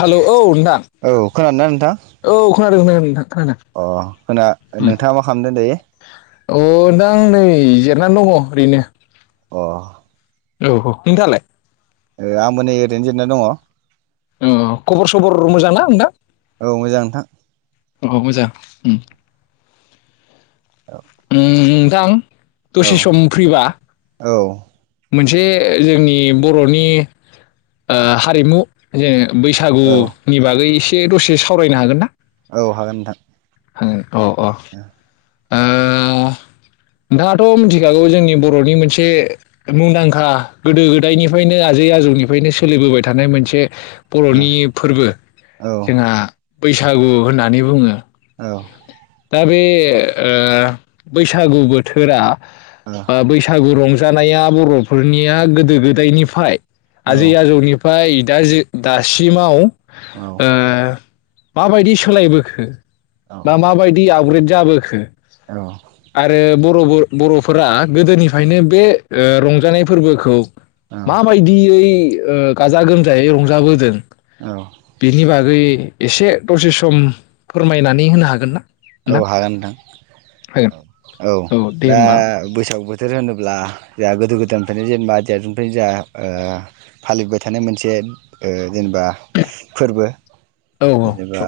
Hello औ नोंथां औ खोनादोंना नोंथां औ खोनादों खोना नोंथां खोनादोना अ खोना अम नोंथाङा मा खालामदों दायो औ नोंथां नै जिरायनानै दङ ओरैनो अ औ औ नोंथांआलाय ए आंबो नै ओरैनो जिरायना दङ। अ खबर सबर मोजां ना नोंथां औ मोजां नोंथां औ मोजां अम अम नोंथां औ दसे सम फ्रिबा औ मोनसे जोंनि बर'नि ओ हारिमु जे औ बैसागुनि बागै दे दसे सावरायनो हागोन ना औ हागोन नोंथां। हागोन। औ औ ओ नोंथाङाथ मिन्थिखागौ जोंनि बरनि मोनसे मुंदांखा गोदो गोदायनिफ्रायनो आजै आजौनिफ्रायनो सोलिबोबाय थानाय मोनसे औ बर'नि फोरबो औ जोंहा बैसागु होननानै बुङो। औ दा बे ओ बैसागु बोथोरा ओ बैसागु रंजा जानाया बरफोरनिया गोदो गोदायनिफाय आजै आजौनि फ्राय दाजि दासिमाव औ माबायदि सोलायबोखो दा माबायदि आपग्रेद जाबोखो औ आरो बरबो बर'फोरा गोदोनिफ्रायनो बे ओ रंजानाय फोरबोखौ औ मा बायदियै ओ गाजा गोमजायै रंजाबोगोन बेनि बागै एसे दसे सम फोरमायनानै होनो हागोन ना? औ नोंथां हागोन हागोन नोंथां औ दे दा होमबा बैसागु बो थोर होनोब्ला जोंहा गोदो गोदायनिफ्रायनो जेनेबा देरजुनफ्रायनो जोंहा ओ फालिबोबाय थानाय मोनसे ओ जेनेबा फोरबो औ औ जेनेबा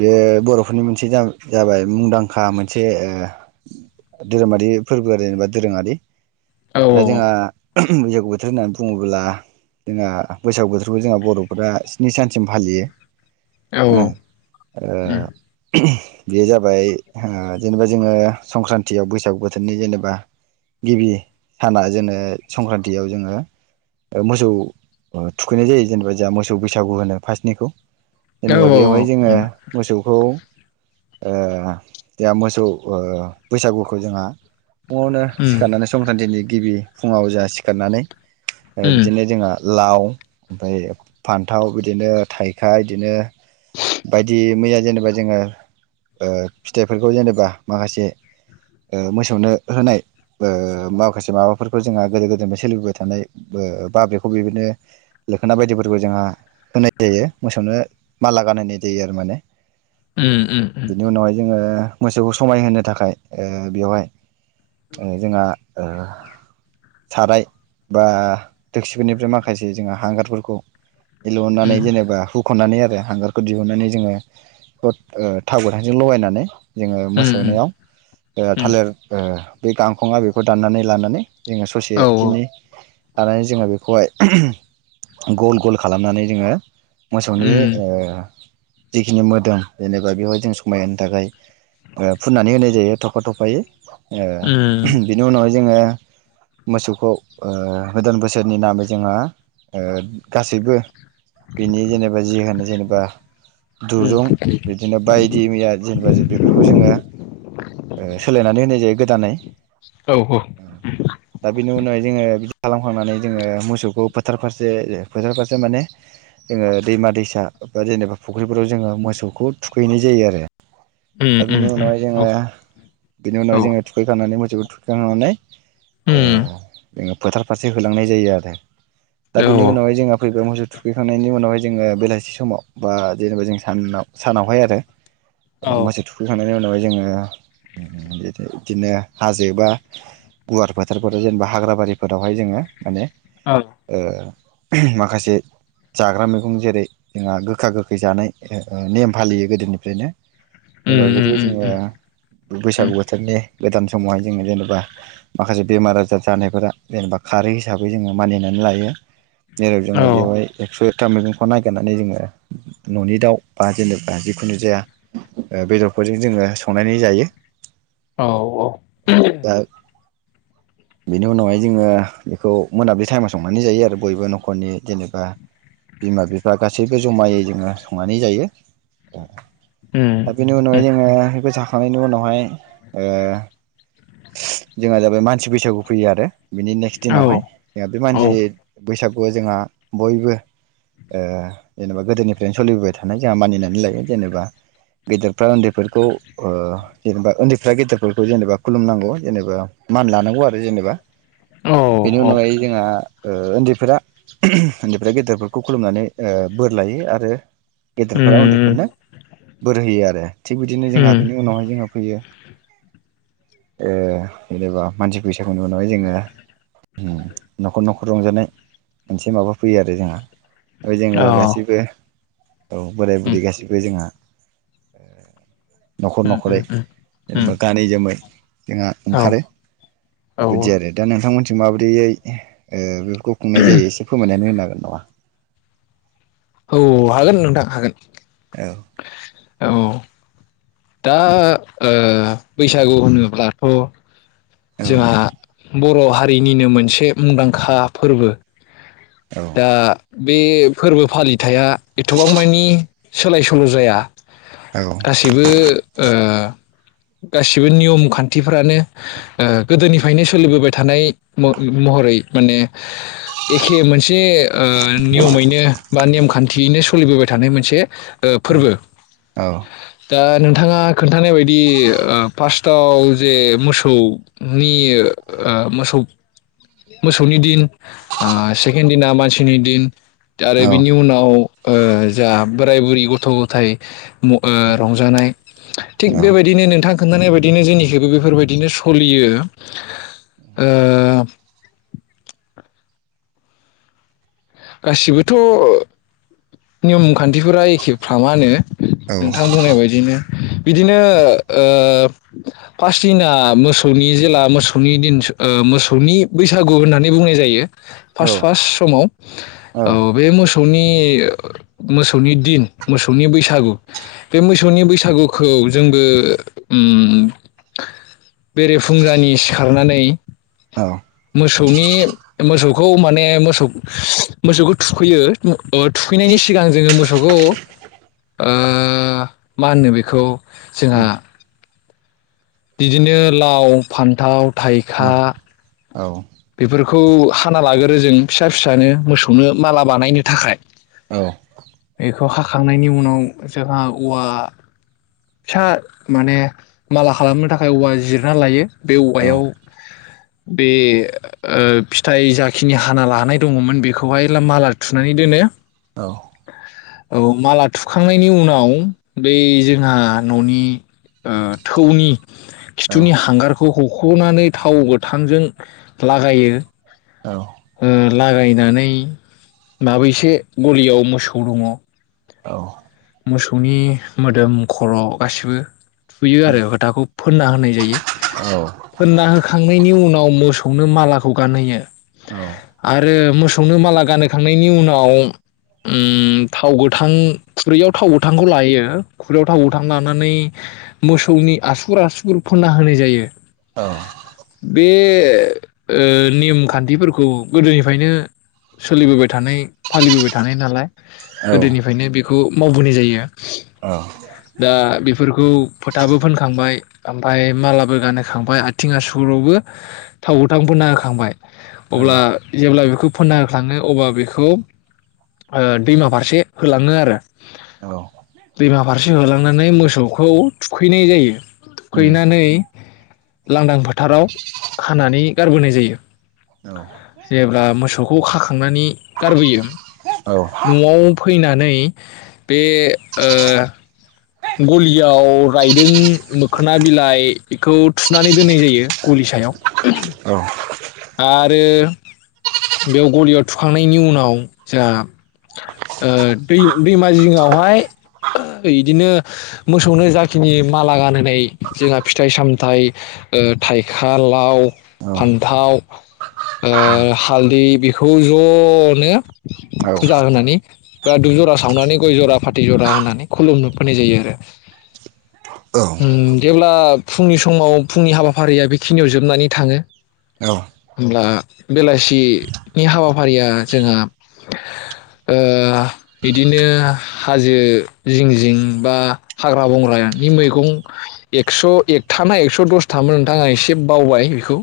बेयो बर'फोरनि मोनसे जाम जाबाय मुंदांखा मोनसे ओ धोरोमारि फोरबो आरो जेनेबा दोरोङारि। औ ओ जोंहा [unintelligible] बैसागु बोथोर होननानै बुङोब्ला जोंहा बैसागु बोथोरखौ जोंहा बर'फ्रा स्नि सानसिम फालियो। औ ओं ओ [unintelligible] बेयो जाबाय होन्ङ जेनेबा जोङो संक्रान्तियाव बैसागु बोथोरनि जेनेबा गिबि साना जोनो संक्रान्तियाव जोङो ओ मोसौ ओ थुखैनाय जायो जेनेबा जोंहा मोसौ बैसागु होनो फार्स्टनिखौ। औ जेनेबा बेवहाय उम जोङो मोसौखौ ओ जोंहा मोसौ ओ बैसागुखौ जोंहा फुंआवनो सिखारनानै संख्रान्थिनि गिबि फुंआव जोहा सिखारनानै ओ उम बिदिनो जोंहा लाव, ओमफ्राय फान्थाव बिदिनो थाइखा इदिनो बायदि मैया जेनेबा जोङो ओ फिथाइफोरखौ जेनेबा माखासे ओ मोसौनो होनाय ओ माखासे माबाफोरफो जोंहा गोदो गोदायनिफ्राय सोलिबोबाय थानाय बो बा बेखौ बेदिनो लोखोना बायदिफोरबो जोंहा होनाय जायो। मोसौनो माला गानहोनाय जायो आरो माने उम उम उम बिनि उनावहाय जोङो मोसौखौ समायहोनो थाखाय ओ बेवहाय ओ जोंहा ओ साराय बा दोकसिफोरनिफ्राय माखासे जोंहा हांगारफोरखौ उम इलुननानै जेनेबा हुख'नानै आरो हांगारखौ दिहुननानै जोङो [unintelligible] ओ थाव गोथांजों लगायनानै जोङो उम उम मोसौनियाव ओ उम थालिर ओ बे गांखंआ बेखौ दाननानै लानानै जोङो औ औ ससेखिनि लानानै जोङो बेखौहाय [unintelligible] गल गल खालामनानै जोङो मोसौनि उम ओ जिखिनि मोदोम जेनेबा बेहाय जों समायहो थाखाय फुननानै होनाय जायो थफा थफायै ओ उम बेनि उनावहाय जोङो मोसौखौ ओ गोदान बोसोरनि नामै जोंहा ओ गासैबो बिनि जेनेबा जि होनो जेनेबा उम दुरुं बिदिनो बाय बि मैया जेनेबा बेफोरखौ जोङो ओ सोलायनानै होनाय जायो गोदानै औ दा बेनि उनावहाय जोङो बिदि खालामखांनानै जोङो मोसौखौ फोथार फारसे फोथार फारसे माने जोङो दैमा-दैसा बा जेनेबा फुख्रिफोराव जोङो मोसौखौ थुखैनाय जायो आरो उम दा उम उम बेनि उनावहाय औ जोङो बेनि औ उनावहाय जोङो थुखै खानानै मोसौखौ थुखांनानै ओ उम बे फोथार फारसे होलांनाय जायो आरो दा बेनि उनावहाय जोंहा फैबाय मोसौ थुखैखांनायनि उनावहाय जोङो बेलासि समाव बा जेनेबा जों सानाव सानावहाय आरो औ औ मोसौ थुखैखांनायनि उनाव जोङो बिदिनो हाजो बा गुवार फोथारफोराव जेनेबा हाग्र बारिफोरावहाय जोङो माने औ ओ माखासे जाग्रा मैगं जेरै जोंहा गोखा-गोखै जानाय नेम फालियो गोदोनिफ्रायनो उम जेबा उम बेफोरखौ उम जोङो उम उम बैसागु बोथोरनि गोदान समावहाय जोङो जेनेबा माखासे बेमार आजार जानायफोरा जेनेबा खारै हिसाबै जोङो मानिनानै लायो। जेराव औ जोङो बेवहाय एक्स' था मैगंखौ ननायागिरनानै जोङो न'नि दाउ बा जेनेबा जिखुनु जाया बेदरफोरजों जोङो संनानै जायो। औ औ दा बेनि उनावहाय जोङो बेखौ मोनाब्लि टाइमाव संनानै जायो आरो बयबो न'खरनि जेनेबा बिमा-बिफा गासैबो जमायै जोङो संनानै जायो। उम दा बेनि उनावहाय उम जोङो बे जा थांनायनि उनावहाय ओ जोंहा जाबाय मानसि बैसागु फैयो आरो बिनि नेक्स्ट औ दिनावहाय जोंहा बे औ मानसि बैसा खौ जोंहा बयबो ओ जेनेबा गोदोनिफ्रायनो सोलिबोबाय थानाय जोंहा मानिनानै लायो जेनेबा गेदर फ्रा उन्दैफोरखौ ओ जेनेबा उन्दैफ्रा गेदेरफोरखौ जेनेबा खुलुमनांगौ जेनेबा मान लानांगौ आरो जेनेबा औ बेनि औ उनावहाय जोंहा ओ उन्दै फोरा उन्दैफोरा गेदेरफोरखौ खुलुमनानै ओ बोर लायो आरो गेदेरफोरा उम उन्दैफोरनो बोर होयो आरो। थिग बिदिनो जोंहा उम बिनि उनावहाय जोङो फैयो ओ जेनेबा मानसि बै औनुनाय जोङो उम न'खर न'खर रंजानाय मोनसे माबा फैयो आरो जोंहा। ओ जोङो अ गासिबो औ बोराय उम बुरि गासिबो जोंहा न'खर उम न'खरै उम उम उम जेनेबा गानै जोमै जोंहा औ ओंखारो औ बिदि आरो दा नोंथांमोनथि माब्रैयै ओ बेफो खौ खुंनाय जायो एसे फोरमायनानै होनो हागोन नामा? औ हागोन नोंथां हागोन। औ औ दा ओ बैसागु होनब्लाथ' औ जोहा बर' हा रिनिनो मोनसे मुंदांखा फोरबो। औ दा बे फोरबो फालिथाइया एथबां मानि सोलाय सोल' जाया गासैबो ओ गासिबो नियम खान्थिफ्रानो ओ गोदोनिफ्रायनो सोलिबोबाय थानाय म-महरै माने एखे मोनस से ओ नियमैनो बा नेम खान्थियैनो स सोलिबोबाय थानाय मोनसे ओ फोरबो औ दा नों थाङा खोन्थानाय बायदि ओ फार्स्टआव जे मोसौनि ओ मोसौ मोसौनि दिन आ सि खेन दिना मानसिनि दिन। आरो बिनि उनाव ओ जा बोराइ बुरि गथ'-गथाइ म ओ रंजानाय थिग औ बेबायदिनो नोंथां खोन्थानाय बायदिनो जोंनिखैबो बेफोर बायदिनो सलियो ओ गासिबोथ' नियम खान्थिफोरा एखेफ्रामानो नोंथां बुंनाय बायदिनो। बिदिनो ओ फासदिना मोसौनि जेला मोसौनि दिन ओ मोसौनि बैसागु होननानै बुंनाय जायो। औ फार्स्ट फास समाव जागोन औ बे मोसौनि मोसौनि दिन मोसौनि बैसागु बे मोसौनि बैसागुखौ जोंबो उम बेरेफुंजानि सिखारनानै अ सौनि मोसौखौ माने मोसौ मोसौखौ थुखैयो थुखैनायनि सिगां जोंङो मोसौखौ ओ मा होनो बेखौ? जोंहा बिदिनो लाव फान्थाव थाइखा औ बेफोरखौ हाना लागोरो जों फिसा फिसानो मोसौनो माला बानायनो थाखाय। बेख खौ हाखांनायनि उनाव जोंहा औवा फिसा माने माला खालामनो थाखाय औवा जिरना लायो। बे औवायाव बे ओ फिथाइ जाखिनि हाना लानाय दङ'मोन बेखौहाय माला थुनानै दोनो। औ माला थुखांनायनि उनाव बै जोंहा न'नि ओ थौनि खिथुनि हांगारखौ ह ख'नानै थाव गोथांजों लागायो औ लागायनानै माबैसे गलियाव मोसौ दङ'। औ मोसौनि मोदोम खर' गासिबो थुयो आरो फोथाखौ फोनना होनाय जायो फोनना होखांनायनि उनाव मोसौ [unintelligible] मालाखौ गानहोयो। आरो मो नो माला गानहोखांनायनि उनाव उम्म थाव गोथां खुरैयाव थाव गोथांखौ लायो। खुरैयाव थाव गोथां लानानै मोसौनि आसुुर आसुगुर फोनना होनाय जायो। बे ओ नियम खान्थिफोरखौ गोदोनिफ्रायनो सोलिबोबाय थानाय फालिबोबाय थानाय नालाय गोदोनिफ्रायनो बे खौ मावबोनाय जायो। दा बेफोरखौ फोथाबो फोनखांबाय ओमफ्राय मालाबो गानहोखांबाय आथिं आसुगुरावबो थाव गोथां फोनना होखांबाय अब्ला जेब्ला बेखौ फोना होखाङो अबा बेखौ दैमा फारसे होलाङो आरो औ जिङाव लांनानै मोसौखौ थुखैनाय जायो। फैनानै लांदां फा थाराव खानानै गारबोनाय जायो। जेब्ला मोसौ खौ खाखां नानै गारबोयो न'आव फैनानै बे ओ गलियाव रायदों मोखोना बिलाइ बेखौ थुनानै दोननाय जायो। गलि सायाव आरो बेयाव गलियाव थुखांनायनि उनाव जोंहा ओ दै-दैमा जिङावहाय इदिनो मोसौनो जाखिनि माला गानहोनाय जोंहा फिथाइ सामथाइ ओ थाइखा लाव फान्थाव ओ हालदै बेखौ ज'नो फुजा होनानै बा धुब ज'रा सावनानै गय ज'रा फाथै ज'रा होनानै खुलुमनो फैनाय जायो आरो उम जेब्ला फुंनि समाव फुंनि हाबाफारिया बेखिनियाव जोबनानै थाङो होमब्ला बेलासि नि हाबाफारिया जोंहा ओ बिदिनो हाजो जिं जिं बा हाग्रा बंग्रानि मैगं एकस' एकथा ना एकस' दसथामोन नोंथां आं एसे बावबाय बेखौ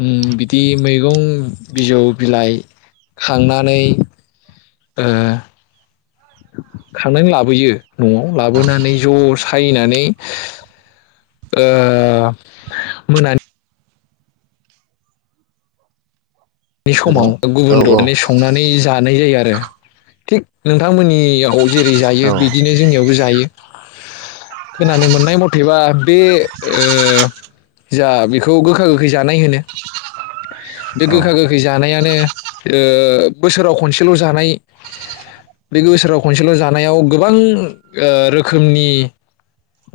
उम बिदि मैगं बिजौ बिलाइ खांनानै ओ खांनानै लाबोयो न'आव लाबोनानै ज' सायनानै ओ मोनानि बे समाव गुबुन ददनै संनानै जा नाय जायो आरो थिक नोंथांमोनियाव जेरै जायो बिदिनो जोंनियावबो जायो। खोनानो मोन्नाय मथेबा बे ओ जोंहा बेखौ गोखा गोखै जानाय होनो बे गोखा गो जानायानो ओ बोसोराव खनसेल' जानाय बे बोसोराव खनसेल' जानायाव गोबां ओ रोखोमनि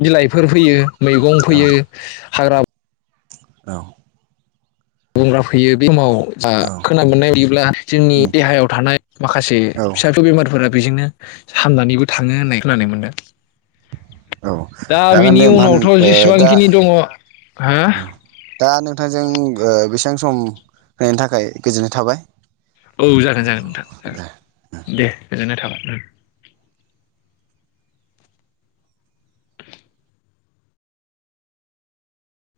बिलाइफोर होयो मैगं होयो हाग्रा बंग्रा फोयो बे समाव ओ खोनानो मोननाय बादिब्ला जोंनि देहायाव थानाय माखासे फिसा फिसौ बेमारफोरा बेजोंनो हामनानैबो थाङो होननाय खोनानो मोनदों। दा बिनि उनावथ' दा जेसेबांखिनि दङ हा? दा नोंथांजों ओ बेसेबां सम होनायनि थाखाय गोजोननाय थाबाय। औ जागोन जागोन नोंथां दे जागोन। दे गोजोननाय थाबाय उम।